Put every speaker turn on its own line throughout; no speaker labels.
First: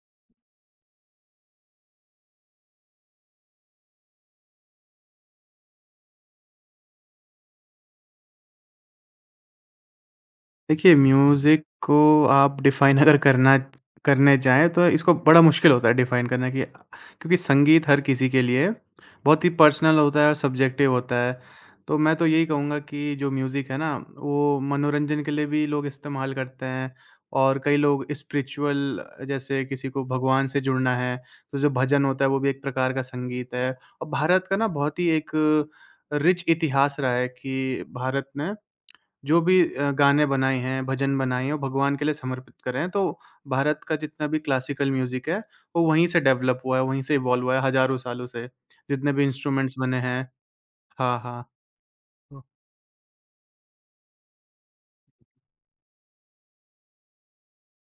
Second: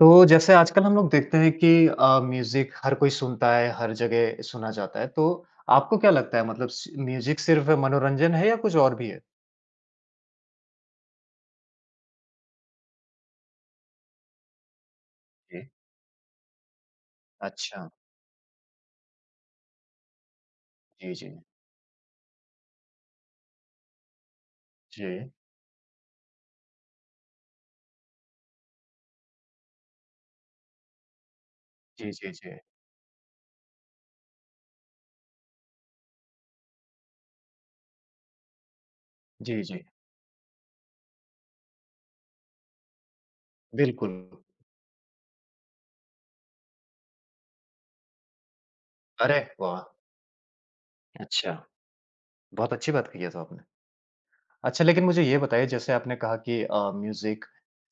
तो जैसे आजकल हम लोग देखते हैं कि म्यूजिक हर कोई सुनता है, हर जगह सुना जाता है। तो आपको क्या लगता है मतलब स म्यूजिक सिर्फ़ मनोरंजन है या कुछ और भी है?
देखिए, म्यूज़िक को आप डिफ़ाइन अगर करना करने जाएँ तो इसको बड़ा
जी।
मुश्किल होता है डिफ़ाइन करना कि क्योंकि
अच्छा।
संगीत हर किसी के लिए बहुत ही पर्सनल होता है और सब्जेक्टिव
जी,
होता
जी।
है। तो मैं तो यही कहूँगा कि जो म्यूज़िक है ना, वो मनोरंजन
जी।
के लिए भी लोग इस्तेमाल करते हैं और कई लोग स्पिरिचुअल जैसे किसी को भगवान से जुड़ना है, तो जो भजन
जी,
होता है
जी,
वो भी
जी।
एक प्रकार का संगीत है। और भारत का ना बहुत ही एक रिच इतिहास रहा है कि भारत में जो भी
जी, जी।
गाने बनाए हैं, भजन बनाए हैं, वो भगवान के लिए समर्पित करें हैं। तो भारत का
बिल्कुल।
जितना भी क्लासिकल म्यूज़िक है, वो वहीं से डेवलप हुआ है, वहीं से इवॉल्व हुआ है हज़ारों सालों से। जितने भी
अरे
इंस्ट्रूमेंट्स
वाह!
बने हैं हाँ, हाँ।
अच्छा, बहुत अच्छी बात कही है तो आपने। अच्छा, लेकिन मुझे ये बताइए जैसे आपने कहा कि म्यूज़िक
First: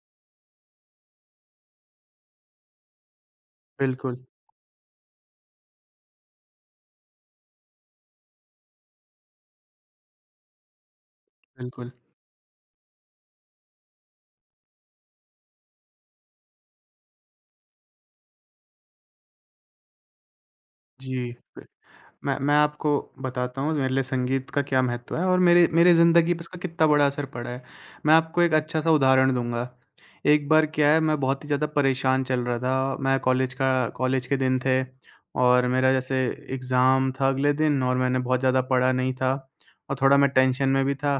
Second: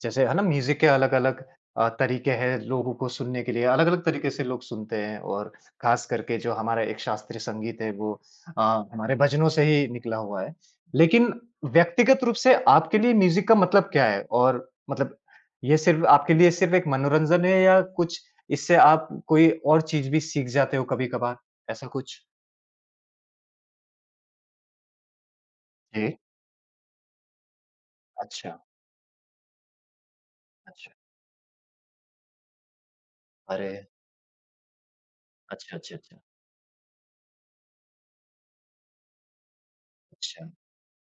जैसे है ना म्यूज़िक के अलग-अलग तरीके हैं लोगों को सुनने के लिए, अलग-अलग
बिल्कुल,
तरीके से लोग सुनते हैं और ख़ास करके जो हमारा एक शास्त्रीय संगीत है वो अ, हमारे भजनों से ही निकला हुआ है। लेकिन
बिल्कुल।
व्यक्तिगत रूप से आपके लिए म्यूज़िक का मतलब क्या है? और मतलब ये सिर्फ़ आपके लिए सिर्फ़ एक मनोरंजन है या कुछ इससे आप कोई और चीज़ भी सीख जाते हो
जी।
कभी-कभार? ऐसा कुछ?
मैं आपको बताता हूँ मेरे लिए संगीत का क्या महत्व है और मेरे मेरे
जी।
ज़िंदगी पे इसका कितना बड़ा असर पड़ा है। मैं आपको एक
अच्छा,
अच्छा-सा उदाहरण दूँगा। एक बार क्या
अच्छा।
है मैं बहुत ही ज़्यादा परेशान चल रहा था। मैं कॉलेज का
अरे!
कॉलेज के दिन थे और
अच्छा,
मेरा
अच्छा,
जैसे
अच्छा।
एग्ज़ाम था अगले दिन और मैंने बहुत ज़्यादा पढ़ा नहीं था और थोड़ा मैं
अच्छा।
टेंशन में भी था।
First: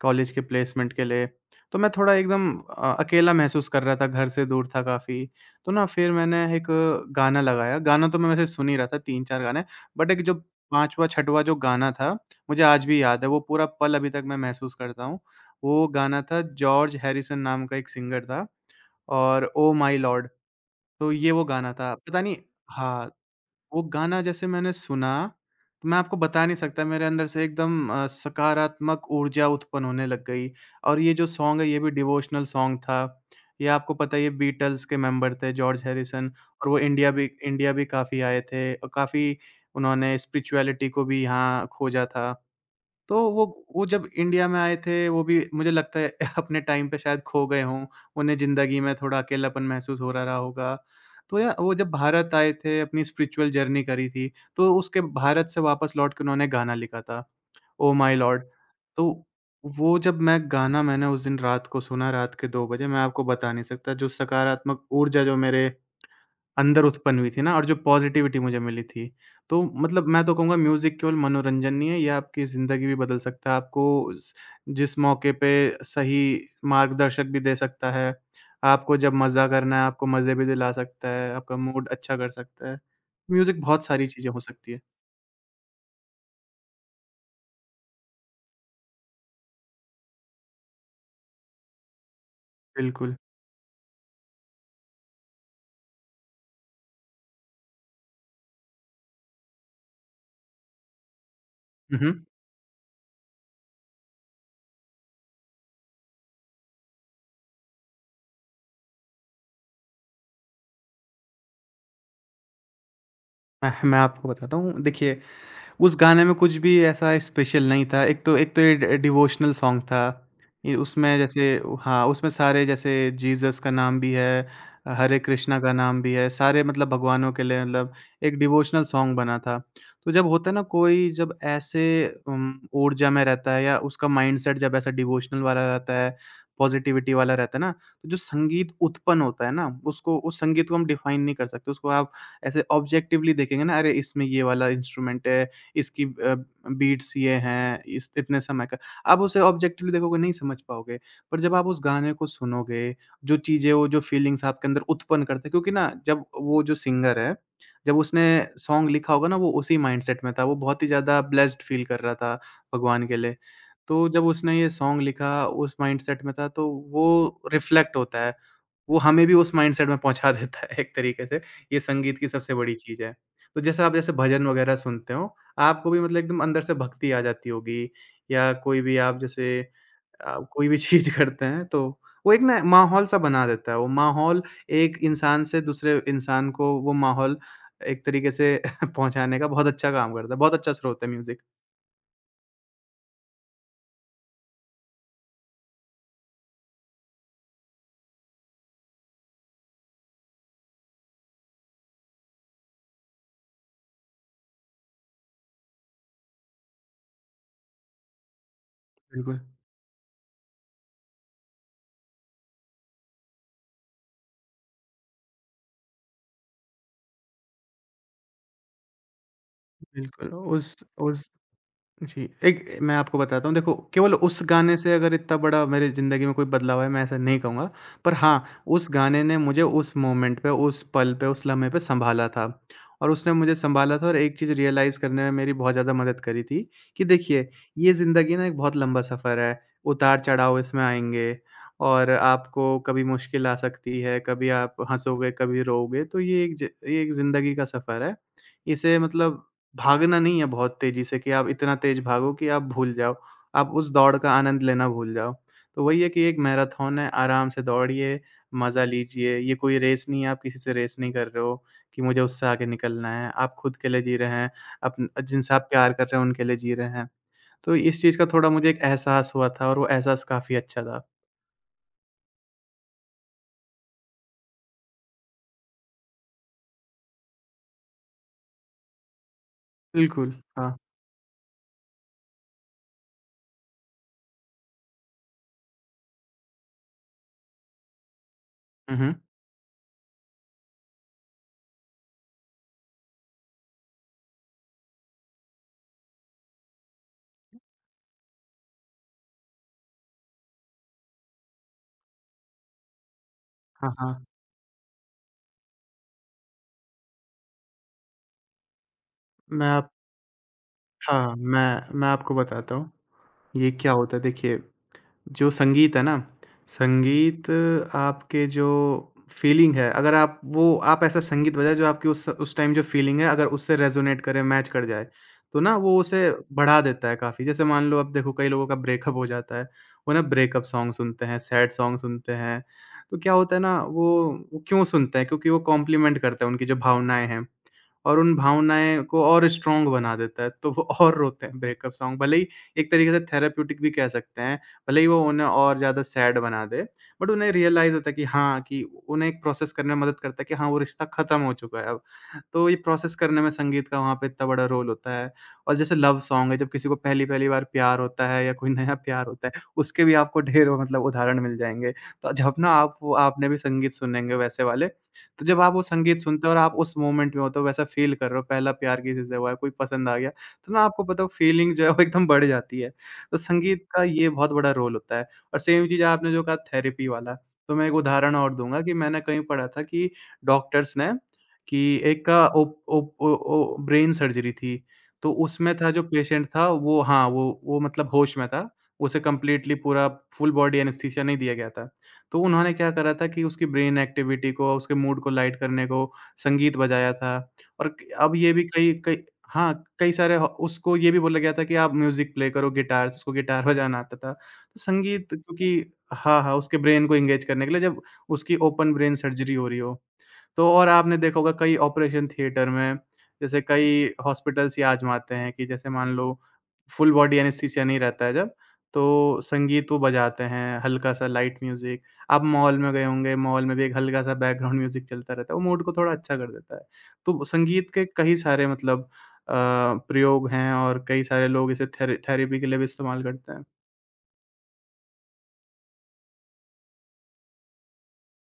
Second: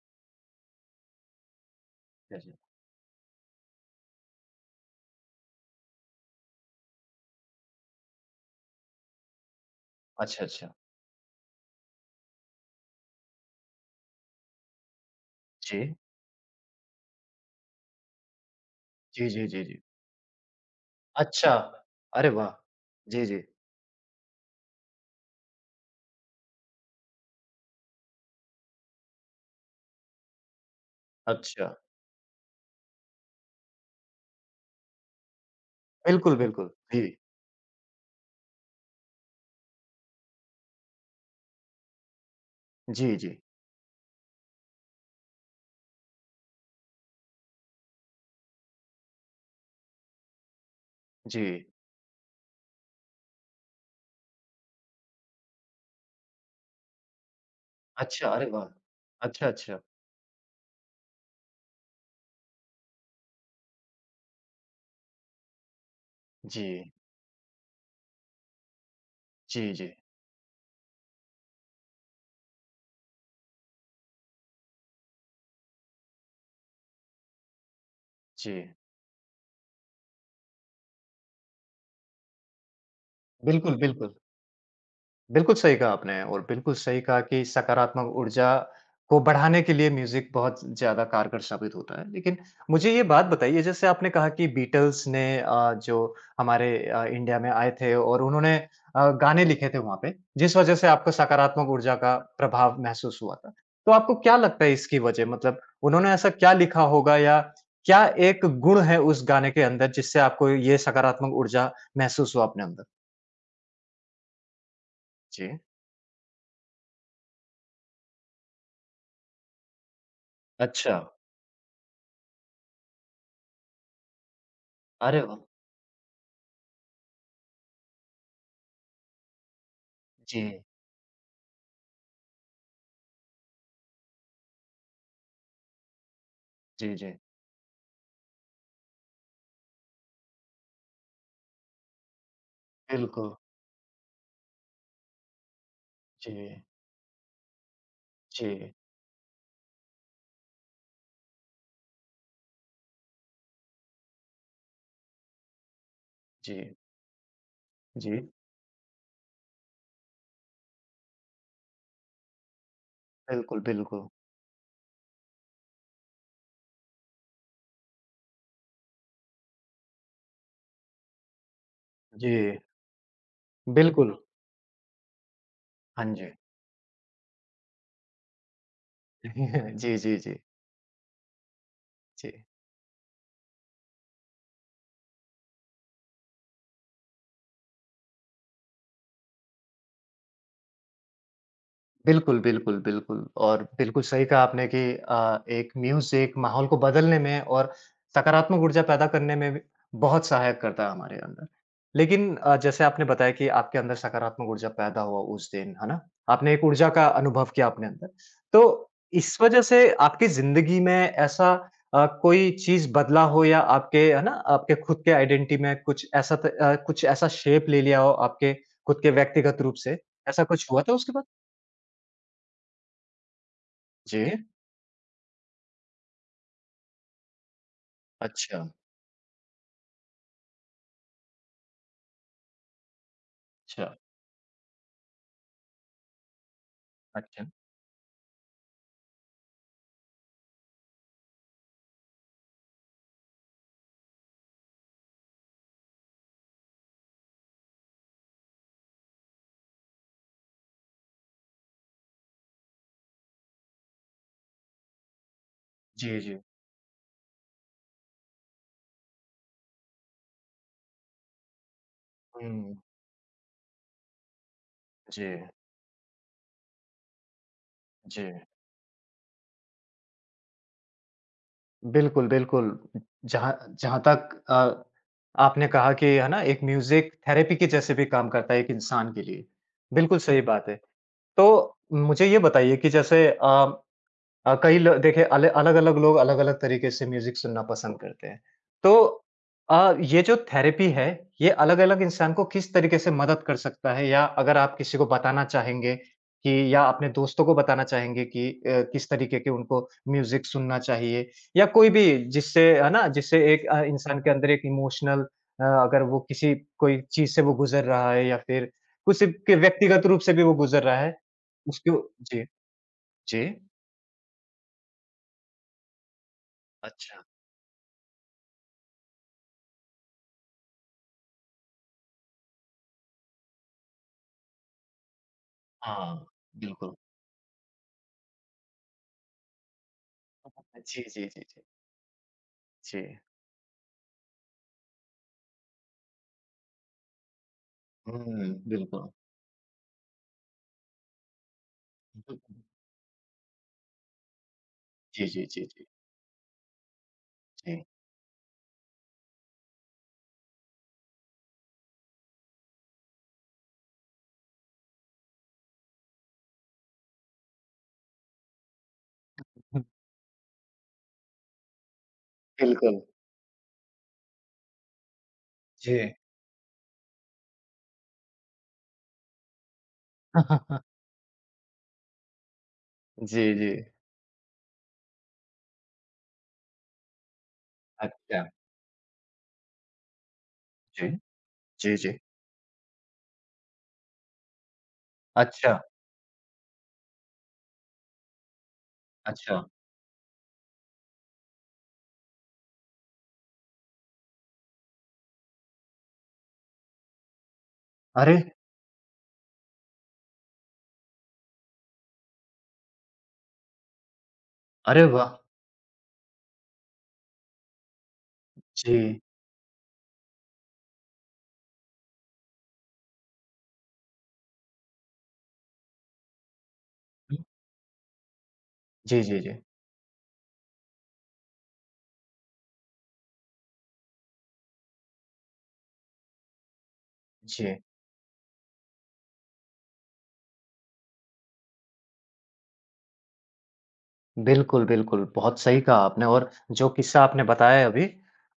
कॉलेज के प्लेसमेंट के लिए, तो मैं थोड़ा
अच्छा
एकदम
जी।
अकेला महसूस कर रहा था, घर से दूर था काफ़ी। तो ना फिर मैंने एक गाना लगाया, गाना तो मैं वैसे सुन ही रहा था 3-4 गाने, बट एक जो
अच्छा, अच्छा।
5वां-6वां जो गाना था, मुझे आज भी याद है, वो पूरा पल अभी तक मैं महसूस करता हूँ। वो
जी।
गाना था जॉर्ज हैरिसन नाम का एक सिंगर था
जी, जी,
और
जी,
ओह
जी।
माय लॉर्ड, तो ये वो
अच्छा!
गाना था। पता
अरे
नहीं
वाह!
हाँ,
जी, जी।
वो गाना जैसे मैंने सुना, तो मैं आपको बता नहीं सकता मेरे अंदर से एकदम सकारात्मक ऊर्जा उत्पन्न होने लग गई और ये जो सॉन्ग है
अच्छा।
ये भी डिवोशनल सॉन्ग था। ये आपको पता है ये बीटल्स के मेंबर थे जॉर्ज हैरिसन
बिल्कुल,
और
बिल्कुल।
वो
जी।
इंडिया भी काफ़ी आए थे और काफ़ी उन्होंने स्पिरिचुअलिटी को भी यहाँ खोजा था।
जी,
तो
जी।
वो जब इंडिया में आए थे, वो भी मुझे लगता है अपने टाइम पे शायद खो गए हों। उन्हें ज़िंदगी में थोड़ा अकेलापन महसूस हो रहा होगा। तो
जी।
या वो जब भारत आए थे, अपनी स्पिरिचुअल जर्नी करी थी, तो उसके भारत से वापस लौट के उन्होंने गाना लिखा था, ओह माय
अच्छा,
लॉर्ड।
अरे वाह!
तो
अच्छा, अच्छा।
वो जब मैं गाना मैंने उस दिन रात को सुना, रात के 2 बजे, मैं आपको बता नहीं सकता, जो सकारात्मक ऊर्जा जो मेरे
जी।
अंदर उत्पन्न हुई थी ना और जो पॉज़िटिविटी मुझे मिली थी। तो
जी, जी।
मतलब मैं तो कहूँगा म्यूज़िक केवल मनोरंजन नहीं है, ये आपकी ज़िंदगी भी बदल सकता है। आपको स जिस मौके पे सही मार्गदर्शक भी दे सकता है।
जी।
आपको जब मज़ा करना है, आपको मज़े भी दिला सकता है, आपका मूड अच्छा कर सकता है। म्यूज़िक
बिल्कुल,
बहुत सारी
बिल्कुल।
चीज़ें हो सकती है।
बिल्कुल सही कहा आपने और बिल्कुल सही कहा कि सकारात्मक ऊर्जा को बढ़ाने के लिए म्यूजिक बहुत ज्यादा कारगर साबित होता है। लेकिन मुझे ये
बिल्कुल।
बात बताइए जैसे आपने कहा कि बीटल्स ने जो हमारे इंडिया में आए थे और उन्होंने गाने लिखे थे वहाँ पे जिस वजह से आपको सकारात्मक ऊर्जा
हुँ,
का
हुँ।
प्रभाव महसूस हुआ था। तो आपको क्या लगता है इसकी वजह मतलब उन्होंने ऐसा क्या लिखा होगा या क्या एक गुण है उस गाने के अंदर जिससे आपको ये सकारात्मक ऊर्जा महसूस हुआ अपने अंदर?
मैं आपको बताता हूँ, देखिए
जी।
उस गाने में कुछ भी ऐसा स्पेशल नहीं था। एक तो ये डि डिवोशनल सॉन्ग था। ये
अच्छा,
उसमें जैसे हाँ, उसमें सारे जैसे जीसस का नाम भी है, हरे
अरे वाह!
कृष्णा का नाम भी है, सारे मतलब भगवानों के लिए मतलब एक डिवोशनल सॉन्ग बना था। तो जब होता है
जी,
ना कोई जब ऐसे ऊर्जा में रहता है या उसका माइंडसेट जब ऐसा डिवोशनल वाला रहता है,
जी, जी।
पॉज़िटिविटी वाला रहता है ना, तो जो संगीत उत्पन्न होता है ना, उसको उस संगीत को हम डिफ़ाइन नहीं कर सकते। उसको आप ऐसे
बिल्कुल,
ऑब्जेक्टिवली देखेंगे ना, अरे! इसमें ये वाला इंस्ट्रूमेंट है इसकी
जी,
बीट्स ये हैं, इस इतने समय
जी,
का आप उसे ऑब्जेक्टिवली देखोगे नहीं समझ पाओगे। पर जब आप उस गाने को सुनोगे, जो चीज़ें वो जो फीलिंग्स आपके अंदर उत्पन्न करते हैं क्योंकि ना जब वो
जी,
जो सिंगर है, जब
जी।
उसने सॉन्ग लिखा होगा ना वो उसी माइंडसेट में था, वो बहुत ही ज़्यादा ब्लेस्ड फील कर रहा था भगवान के लिए।
बिल्कुल, बिल्कुल।
तो जब उसने ये सॉन्ग लिखा उस माइंडसेट में था तो वो रिफ्लेक्ट होता है। वो हमें भी उस माइंडसेट में पहुँचा देता है एक तरीके से, ये संगीत की
जी,
सबसे बड़ी चीज़ है। तो जैसे आप जैसे
बिल्कुल।
भजन वगैरह सुनते हो आपको भी
हाँ
मतलब
जी।
एकदम अंदर से भक्ति आ जाती होगी या कोई भी आप जैसे
जी, जी, जी,
कोई भी चीज़ करते हैं तो
जी।
वो एक ना माहौल सा बना देता है, वो माहौल एक इंसान से दूसरे इंसान को वो माहौल एक तरीके से पहुँचाने का बहुत अच्छा काम करता है, बहुत अच्छा स्रोत है म्यूज़िक।
बिल्कुल, बिल्कुल, बिल्कुल और बिल्कुल सही कहा आपने कि एक म्यूज़िक माहौल को बदलने में और सकारात्मक ऊर्जा पैदा करने में भी बहुत सहायक करता है हमारे अंदर। लेकिन जैसे आपने बताया कि आपके अंदर सकारात्मक ऊर्जा पैदा हुआ उस दिन, है ना? आपने एक ऊर्जा का अनुभव किया अपने अंदर। तो इस
बिल्कुल।
वजह से आपकी ज़िंदगी में ऐसा कोई चीज़ बदला हो या आपके है ना, आपके खुद के आइडेंटिटी में कुछ ऐसा कुछ ऐसा शेप ले लिया हो आपके खुद के व्यक्तिगत रूप से,
बिल्कुल,
ऐसा कुछ हुआ था उसके बाद?
उस जी, एक मैं आपको बताता हूँ, देखो केवल उस
जी।
गाने से अगर इतना बड़ा मेरी ज़िंदगी में कोई बदलाव आया, मैं ऐसा नहीं कहूँगा। पर हाँ,
अच्छा,
उस गाने ने मुझे उस मोमेंट पे, उस पल पे, उस लम्हे पे सँभाला था और उसने मुझे
अच्छा,
सँभाला था और एक चीज़ रियलाइज़ करने में मेरी बहुत ज़्यादा मदद करी थी कि
अच्छा।
देखिए, ये ज़िंदगी ना एक बहुत लंबा सफ़र है, उतार-चढ़ाव इसमें आएँगे और आपको कभी मुश्किल आ सकती है, कभी आप हँसोगे, कभी रोओगे, तो ये एक ज़िंदगी का सफ़र है। इसे मतलब भागना नहीं है बहुत तेज़ी से कि आप इतना तेज़ भागो कि आप भूल जाओ, आप उस दौड़ का आनंद लेना भूल जाओ। तो वही है
जी,
कि
जी।
एक मैराथन है, आराम से दौड़िए, मज़ा लीजिए, ये कोई रेस नहीं है, आप किसी से रेस नहीं कर रहे हो कि मुझे उससे आगे
हुँ,
निकलना है। आप खुद के लिए जी रहे हैं, अपन
जी,
जिनसे आप प्यार कर रहे हैं उनके लिए जी रहे हैं। तो इस चीज़
जी।
का थोड़ा मुझे एक एहसास हुआ था और वो एहसास काफ़ी अच्छा था।
बिल्कुल, बिल्कुल। जहाँ जहाँ तक आपने कहा कि है ना, एक म्यूज़िक थेरेपी के जैसे भी काम करता है एक इंसान के लिए। बिल्कुल
बिल्कुल,
सही बात है।
हाँ।
तो मुझे ये बताइए कि जैसे कई ल देखिए अल अलग-अलग लोग अलग-अलग तरीके से म्यूज़िक सुनना पसंद करते हैं। तो
हुँ, हुँ।
ये जो थेरेपी है, ये अलग-अलग इंसान को किस तरीके से मदद कर सकता है? या अगर आप किसी को बताना चाहेंगे कि या अपने दोस्तों को बताना चाहेंगे कि किस तरीके के उनको म्यूज़िक सुनना चाहिए? या कोई भी जिससे है ना, जिससे एक
हाँ,
इंसान
हाँ।
के अंदर एक इमोशनल अगर वो किसी कोई चीज़ से वो गुज़र रहा है या फिर कुछ के
मैं आप
व्यक्तिगत रूप से भी वो गुज़र रहा है,
हाँ, मैं
उसको
मैं आपको
जी,
बताता हूँ,
जी।
ये क्या होता है देखिए जो संगीत है ना,
अच्छा।
संगीत आपके जो फ़ीलिंग है, अगर आप वो आप ऐसा संगीत बजाएँ जो आपकी उस टाइम जो फ़ीलिंग है अगर उससे रेज़ोनेट करे, मैच कर जाए, तो ना वो
हाँ,
उसे बढ़ा
बिल्कुल।
देता है काफ़ी। जैसे मान लो अब देखो कई लोगों का ब्रेकअप हो जाता है, वो ना ब्रेकअप सॉन्ग
जी, जी,
सुनते हैं,
जी, जी।
सैड सॉन्ग सुनते हैं,
जी।
तो क्या होता है ना वो क्यों सुनते हैं? क्योंकि वो कॉम्प्लीमेंट करता है उनकी जो भावनाएँ हैं। और उन
हुँ,
भावनाएँ
बिल्कुल।
को और स्ट्रॉन्ग बना देता है, तो वो और रोते हैं ब्रेकअप सॉन्ग भले ही एक तरीके से थेराप्यूटिक भी कह सकते हैं, भले ही वो
जी, जी,
उन्हें
जी,
और
जी,
ज़्यादा सैड बना दे, बट उन्हें
जी।
रियलाइज़ होता है कि हाँ, कि उन्हें एक प्रोसेस करने में मदद करता है कि हाँ, वो रिश्ता ख़त्म हो चुका है अब। तो ये प्रोसेस करने में संगीत का वहाँ पे इतना बड़ा रोल होता है और जैसे लव सॉन्ग है, जब किसी को पहली-पहली बार प्यार होता है या कोई नया प्यार होता है,
हुँ।
उसके भी आपको ढेरों मतलब उदाहरण मिल जाएँगे। तो जब ना आप
बिल्कुल।
वो आपने भी संगीत सुनेंगे वैसे वाले, तो जब आप वो
जी।
संगीत सुनते हो और आप उस मोमेंट में होते हो, वैसा फ़ील कर रहे हो, पहला प्यार किसी से हुआ है, कोई पसंद आ गया, तो ना आपको पता है वो फ़ीलिंग जो है वो एकदम बढ़ जाती है। तो
जी, जी।
संगीत का ये बहुत बड़ा रोल होता है और सेम चीज़ आपने जो कहा थेरेपी वाला, तो मैं एक उदाहरण
अच्छा।
और दूँगा कि मैंने कहीं पढ़ा था कि डॉक्टर्स
जी,
ने कि
जी, जी।
एक का ओप ओप ओ ओ ब्रेन सर्जरी थी, तो उसमें
अच्छा,
था जो पेशेंट था वो हाँ, वो मतलब होश में था, उसे
अच्छा।
कंप्लीटली पूरा फुल बॉडी एनेस्थीसिया नहीं दिया गया था। तो उन्होंने क्या करा था कि उसकी ब्रेन एक्टिविटी को, उसके मूड को लाइट करने को संगीत बजाया था और क
अरे!
अब ये भी कई कई हाँ, कई सारे ह उसको ये भी बोला गया था कि आप म्यूज़िक प्ले करो गिटार से, उसको गिटार बजाना आता था। तो
अरे वाह!
संगीत क्योंकि हाँ, हाँ, उसके ब्रेन को एंगेज करने के लिए जब उसकी ओपन ब्रेन
जी।
सर्जरी हो रही हो। तो और आपने देखा होगा कई ऑपरेशन थिएटर में जैसे कई हॉस्पिटल्स ये आज़माते हैं कि जैसे मान लो फुल बॉडी
हुँ।
एनेस्थीसिया नहीं रहता है जब,
जी, जी,
तो
जी।
संगीत वो बजाते हैं, हल्का-सा लाइट म्यूज़िक। आप मॉल में गए होंगे, मॉल में भी एक हल्का-सा बैकग्राउंड म्यूज़िक चलता रहता है, वो मूड को थोड़ा अच्छा कर देता है। तो
जी।
संगीत के कई सारे मतलब अ, प्रयोग हैं और कई सारे लोग इसे थेरेपी के लिए भी इस्तेमाल करते हैं।
बिल्कुल, बिल्कुल। बहुत सही कहा आपने और जो किस्सा आपने बताया है अभी,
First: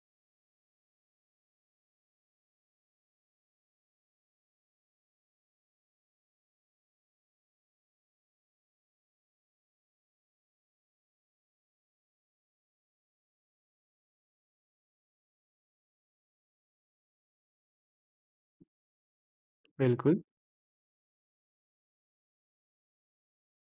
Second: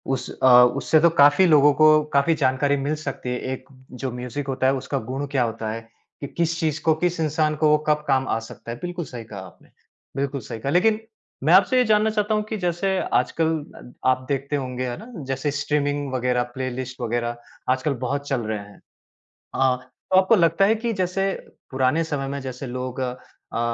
उस उससे तो काफ़ी लोगों को काफ़ी जानकारी मिल सकती है। एक जो म्यूज़िक होता है, उसका गुण क्या होता है, कि किस चीज़ को, किस इंसान को वो कब काम आ सकता है। बिल्कुल सही कहा आपने, बिल्कुल सही कहा। लेकिन मैं आपसे ये जानना चाहता हूँ कि जैसे आजकल आप देखते होंगे, है ना? जैसे स्ट्रीमिंग वगैरह, प्लेलिस्ट वगैरह आजकल बहुत चल रहे हैं। हाँ, तो
बिल्कुल।
आपको लगता है कि जैसे पुराने समय में जैसे लोग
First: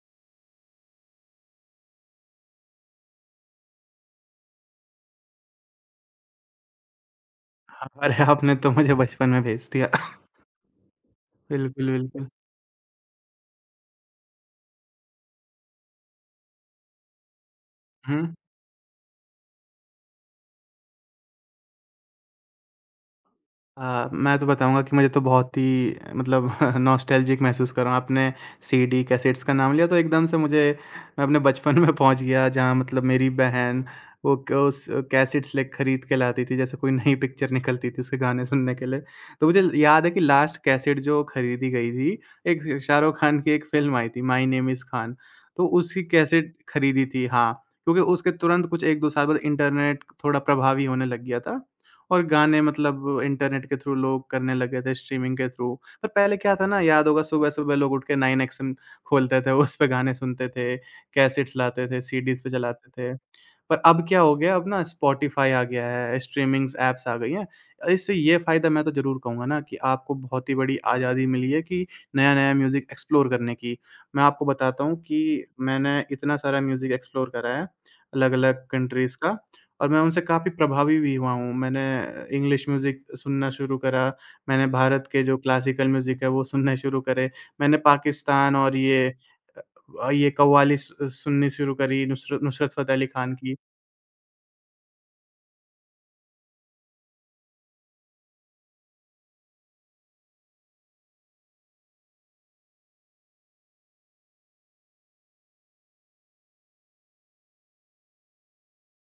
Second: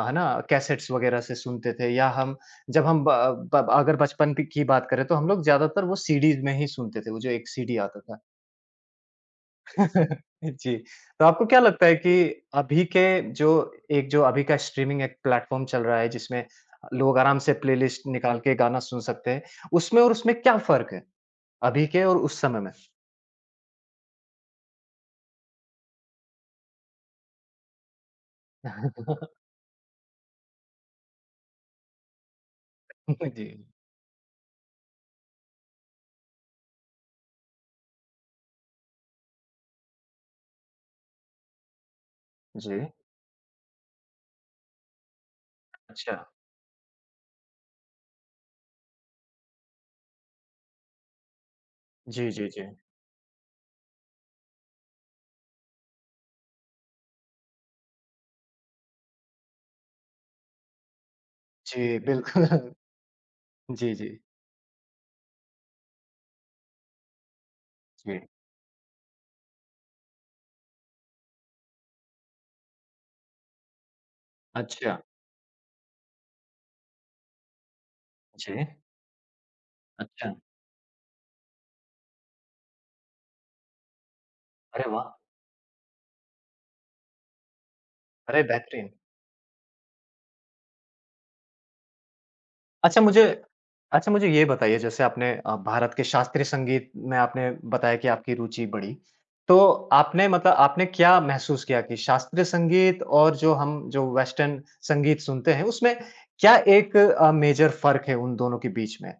है ना कैसेट्स वगैरह से सुनते थे या हम जब हम अगर बचपन की बात करें तो हम लोग ज्यादातर वो सीडीज में ही सुनते थे वो जो एक सीडी आता था
अरे! आपने तो मुझे बचपन में भेज दिया।
जी तो आपको क्या लगता
बिल्कुल,
है कि
बिल्कुल।
अभी के जो एक जो अभी का स्ट्रीमिंग एक प्लेटफॉर्म चल रहा है जिसमें लोग आराम से प्लेलिस्ट
हुँ।
निकाल के गाना सुन सकते हैं उसमें और उसमें क्या फर्क है अभी के और उस समय में
मैं तो बताऊँगा कि मुझे तो बहुत ही मतलब नॉस्टैल्जिक महसूस कर रहा हूँ। आपने सीडी, कैसेट्स का नाम लिया तो एकदम से मुझे मैं अपने बचपन में पहुँच गया जहाँ मतलब मेरी
जी
बहन वो क उस कैसेट्स ले खरीद के लाती थी, जैसे कोई नई पिक्चर निकलती थी उसके गाने सुनने के लिए। तो मुझे याद है कि लास्ट कैसेट जो खरीदी गई थी, एक
जी
शाहरुख खान की एक फ़िल्म आई थी माय नेम इज़ खान, तो उसकी
अच्छा
कैसेट खरीदी थी हाँ, क्योंकि उसके तुरंत कुछ 1-2 साल बाद इंटरनेट थोड़ा प्रभावी होने लग गया था। और
जी जी
गाने
जी
मतलब इंटरनेट के थ्रू लोग करने लगे थे, स्ट्रीमिंग के थ्रू। पर पहले क्या था ना, याद होगा सुबह-सुबह लोग उठ के 9 एक्सएम खोलते थे, उस पे गाने सुनते थे, कैसेट्स
जी,
लाते थे, सीडीज़
बिल्कुल।
पे चलाते थे। पर
जी,
अब
जी,
क्या हो गया, अब ना स्पॉटिफ़ाई आ गया है, स्ट्रीमिंग्स ऐप्स आ गई हैं। इससे
जी।
ये फ़ायदा मैं तो ज़रूर कहूँगा ना कि आपको बहुत ही बड़ी आज़ादी मिली है कि नया-नया म्यूज़िक एक्सप्लोर करने की। मैं आपको बताता
अच्छा,
हूँ कि मैंने इतना सारा म्यूज़िक एक्सप्लोर करा है,
जी,
अलग-अलग कंट्रीज़ का। और मैं उनसे
अच्छा।
काफ़ी प्रभावी भी हुआ हूँ। मैंने इंग्लिश म्यूज़िक सुनना शुरू करा, मैंने
अरे
भारत
वाह!
के जो क्लासिकल म्यूज़िक है वो सुनने शुरू करे, मैंने
अरे
पाकिस्तान और
बेहतरीन।
ये कव्वाली सु सुननी शुरू करी नुसरत नुसरत फ़तेह
अच्छा
अली
मुझे
खान की।
अच्छा मुझे ये बताइए जैसे आपने भारत के शास्त्रीय संगीत में आपने बताया कि आपकी रुचि बढ़ी। तो आपने मतलब आपने क्या महसूस किया कि शास्त्रीय संगीत और जो हम जो वेस्टर्न संगीत सुनते हैं उसमें क्या एक मेजर फ़र्क है उन दोनों के बीच में?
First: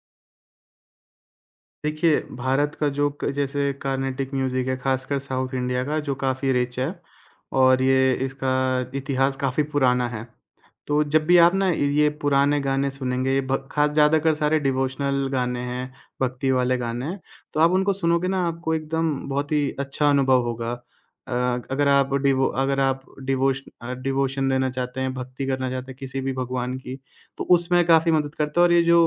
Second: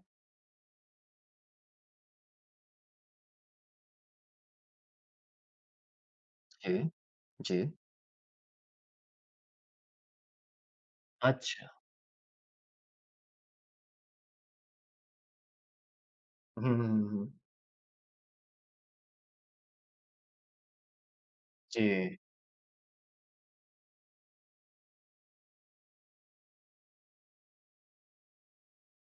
देखिए, भारत का जो क जैसे कार्नेटिक म्यूज़िक है, ख़ासकर साउथ इंडिया का जो काफ़ी
जी,
रिच है
जी।
और ये इसका इतिहास काफ़ी पुराना है। तो जब भी आप
अच्छा।
ना ये पुराने गाने सुनेंगे, ये भ ख़ास ज़्यादातर सारे डिवोशनल गाने हैं, भक्ति
हुँ,
वाले
हुँ,
गाने
हुँ,
हैं,
हुँ।
तो आप उनको सुनोगे ना आपको एकदम बहुत ही अच्छा अनुभव होगा। अगर आप
जी,
डिवो अगर आप डिवोश अ, डिवोशन देना चाहते हैं, भक्ति करना चाहते हैं किसी भी भगवान की, तो उसमें काफ़ी मदद करता है और ये जो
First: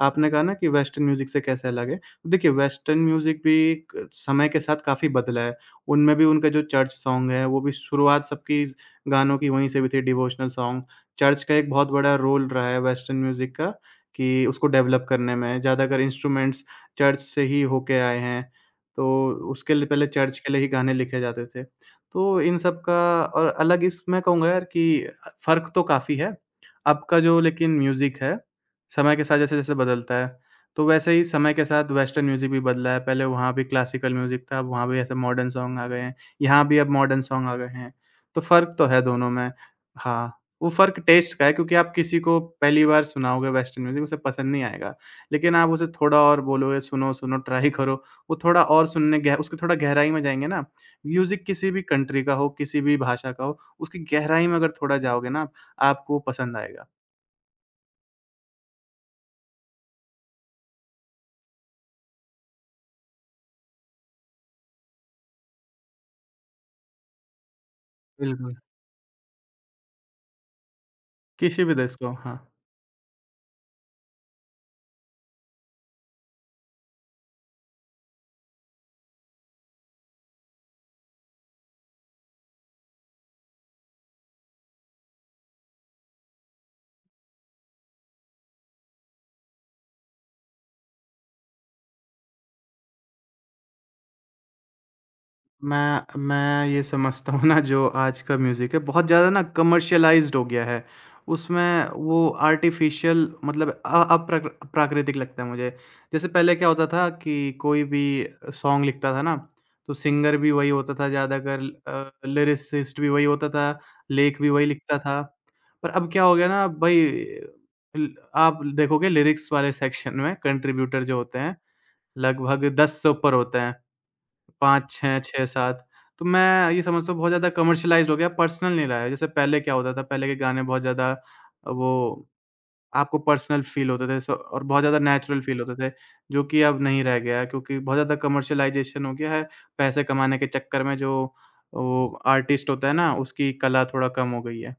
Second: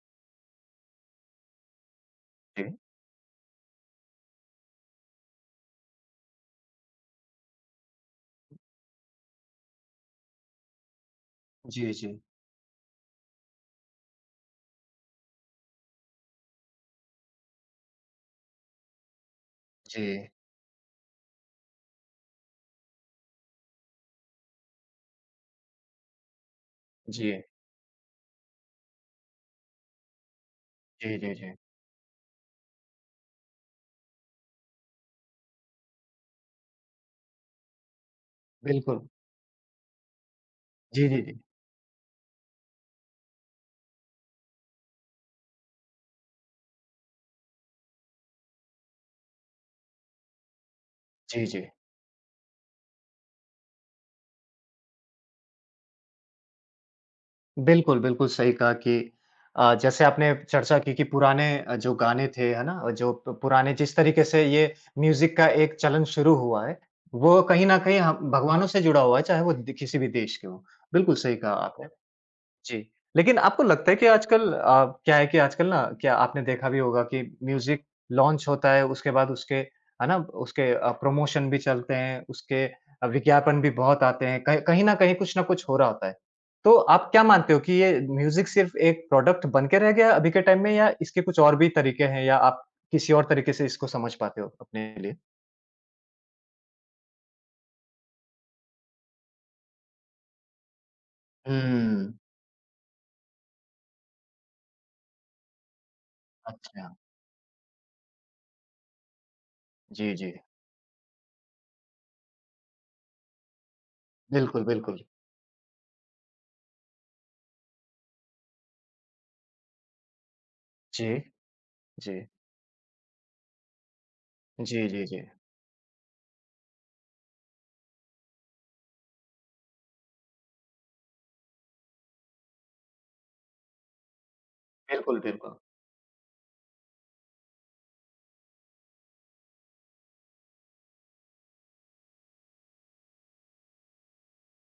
आपने कहा ना कि वेस्टर्न म्यूज़िक से कैसे अलग है, देखिए
जी।
वेस्टर्न म्यूज़िक भी क समय के साथ काफ़ी बदला है। उनमें भी उनका जो चर्च सॉन्ग है वो भी शुरुआत सबकी गानों की वहीं से हुई थी डिवोशनल सॉन्ग। चर्च का एक बहुत
जी,
बड़ा
जी।
रोल रहा है वेस्टर्न म्यूज़िक का कि उसको डेवलप करने में। ज़्यादातर इंस्ट्रूमेंट्स चर्च से ही होके आए हैं। तो उसके लिए पहले
जी,
चर्च के लिए ही गाने लिखे जाते थे। तो इन सब का और अलग इस मैं कहूँगा यार कि फ़र्क तो काफ़ी है। अब का जो
जी।
लेकिन म्यूज़िक है, समय के साथ जैसे-जैसे बदलता है तो वैसे
जी,
ही
जी, जी।
समय के साथ वेस्टर्न म्यूज़िक भी बदला है, पहले वहाँ भी क्लासिकल म्यूज़िक था, अब वहाँ भी ऐसे मॉडर्न सॉन्ग आ गए हैं, यहाँ भी अब मॉडर्न सॉन्ग आ गए हैं। तो फ़र्क तो है
बिल्कुल।
दोनों में। हाँ, वो फ़र्क
जी, जी,
टेस्ट
जी।
का है क्योंकि आप किसी को पहली बार सुनाओगे वेस्टर्न म्यूज़िक उसे पसंद नहीं आएगा, लेकिन आप उसे थोड़ा और बोलोगे सुनो, सुनो, ट्राई करो, वो थोड़ा और सुनने गह उसकी थोड़ा गहराई में जाएँगे ना, म्यूज़िक
जी, जी।
किसी भी कंट्री का हो, किसी भी भाषा का हो, उसकी गहराई में अगर थोड़ा जाओगे ना आप, आपको पसंद आएगा।
बिल्कुल, बिल्कुल सही कहा कि जैसे आपने चर्चा की कि पुराने जो गाने थे, है ना? और जो प पुराने जिस तरीके से ये म्यूज़िक का एक चलन शुरू हुआ है, वो कहीं न कहीं हम
बिल्कुल।
भगवानों से जुड़ा हुआ है, चाहे वो द किसी भी देश के हों। बिल्कुल सही कहा
किसी भी
आपने।
देश का हो, हाँ।
जी। लेकिन आपको लगता है कि आजकल क्या है कि आजकल ना क्या आपने देखा भी होगा कि म्यूज़िक लॉन्च होता है, उसके बाद उसके है ना, उसके प्रमोशन भी चलते हैं, उसके विज्ञापन भी बहुत आते हैं। कहीं कहीं न कहीं कुछ न कुछ हो रहा होता है। तो आप क्या मानते हो कि ये म्यूज़िक सिर्फ़ एक प्रोडक्ट बन के रह गया अभी के टाइम में या इसके कुछ और भी तरीके हैं या आप किसी और तरीके से इसको समझ पाते हो अपने लिए?
मैं ये समझता हूँ ना जो आज का म्यूज़िक है बहुत ज़्यादा ना कमर्शियलाइज़्ड हो गया है। उसमें
हुँ।
वो आर्टिफ़िशियल मतलब अ अप्राकृ प्राकृतिक लगता है मुझे। जैसे पहले क्या होता
अच्छा।
था कि कोई भी सॉन्ग लिखता था ना, तो
जी, जी।
सिंगर भी वही होता था ज़्यादातर लिरिसिस्ट भी वही होता था, लेख भी
बिल्कुल,
वही लिखता
बिल्कुल।
था। पर अब क्या हो गया ना भई ल आप देखोगे लिरिक्स वाले सेक्शन में कंट्रीब्यूटर
जी,
जो होते हैं
जी।
लगभग 10 से ऊपर होते हैं।
जी,
5,
जी,
6,
जी।
6, 7 तो मैं ये समझता हूँ बहुत ज़्यादा कमर्शियलाइज़्ड हो गया, पर्सनल नहीं रहा है। जैसे पहले क्या होता था, पहले के गाने बहुत ज़्यादा वो आपको पर्सनल फ़ील होते थे स और बहुत ज़्यादा
बिल्कुल,
नेचुरल
बिल्कुल।
फ़ील होते थे, जो कि अब नहीं रह गया है क्योंकि बहुत ज़्यादा कमर्शियलाइज़ेशन हो गया है। पैसे कमाने के चक्कर में जो वो आर्टिस्ट होता है ना, उसकी कला थोड़ा कम हो गई है।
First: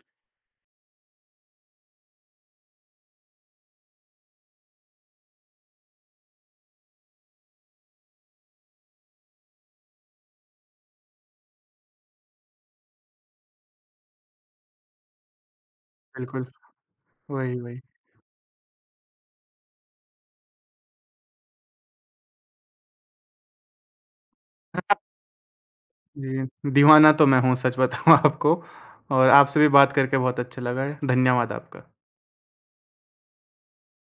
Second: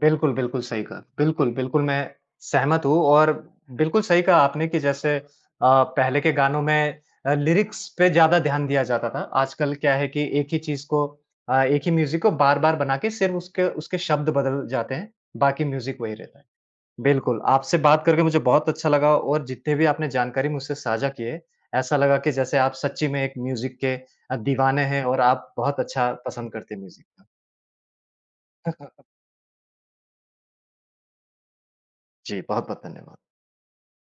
बिल्कुल, बिल्कुल सही कहा। बिल्कुल, बिल्कुल मैं सहमत हूँ और बिल्कुल सही कहा आपने कि जैसे पहले के गानों में लिरिक्स पे ज़्यादा ध्यान दिया जाता था। आजकल क्या है कि एक ही चीज़ को एक ही म्यूज़िक को बार-बार बना के सिर्फ़ उसके उसके शब्द बदल जाते हैं, बाकी म्यूज़िक वही रहता है।
बिल्कुल,
बिल्कुल,
वही,
आपसे
वही।
बात करके मुझे बहुत अच्छा लगा और जितने भी आपने जानकारी मुझसे साझा किए, ऐसा लगा कि जैसे आप सच्ची में एक म्यूज़िक के दीवाने हैं और आप बहुत अच्छा पसंद
जी,
करते हैं म्यूज़िक
दीवाना
को।
तो मैं हूँ, सच बताऊँ आपको और आपसे भी बात करके बहुत अच्छा लगा है। धन्यवाद आपका।
जी, बहुत-बहुत धन्यवाद।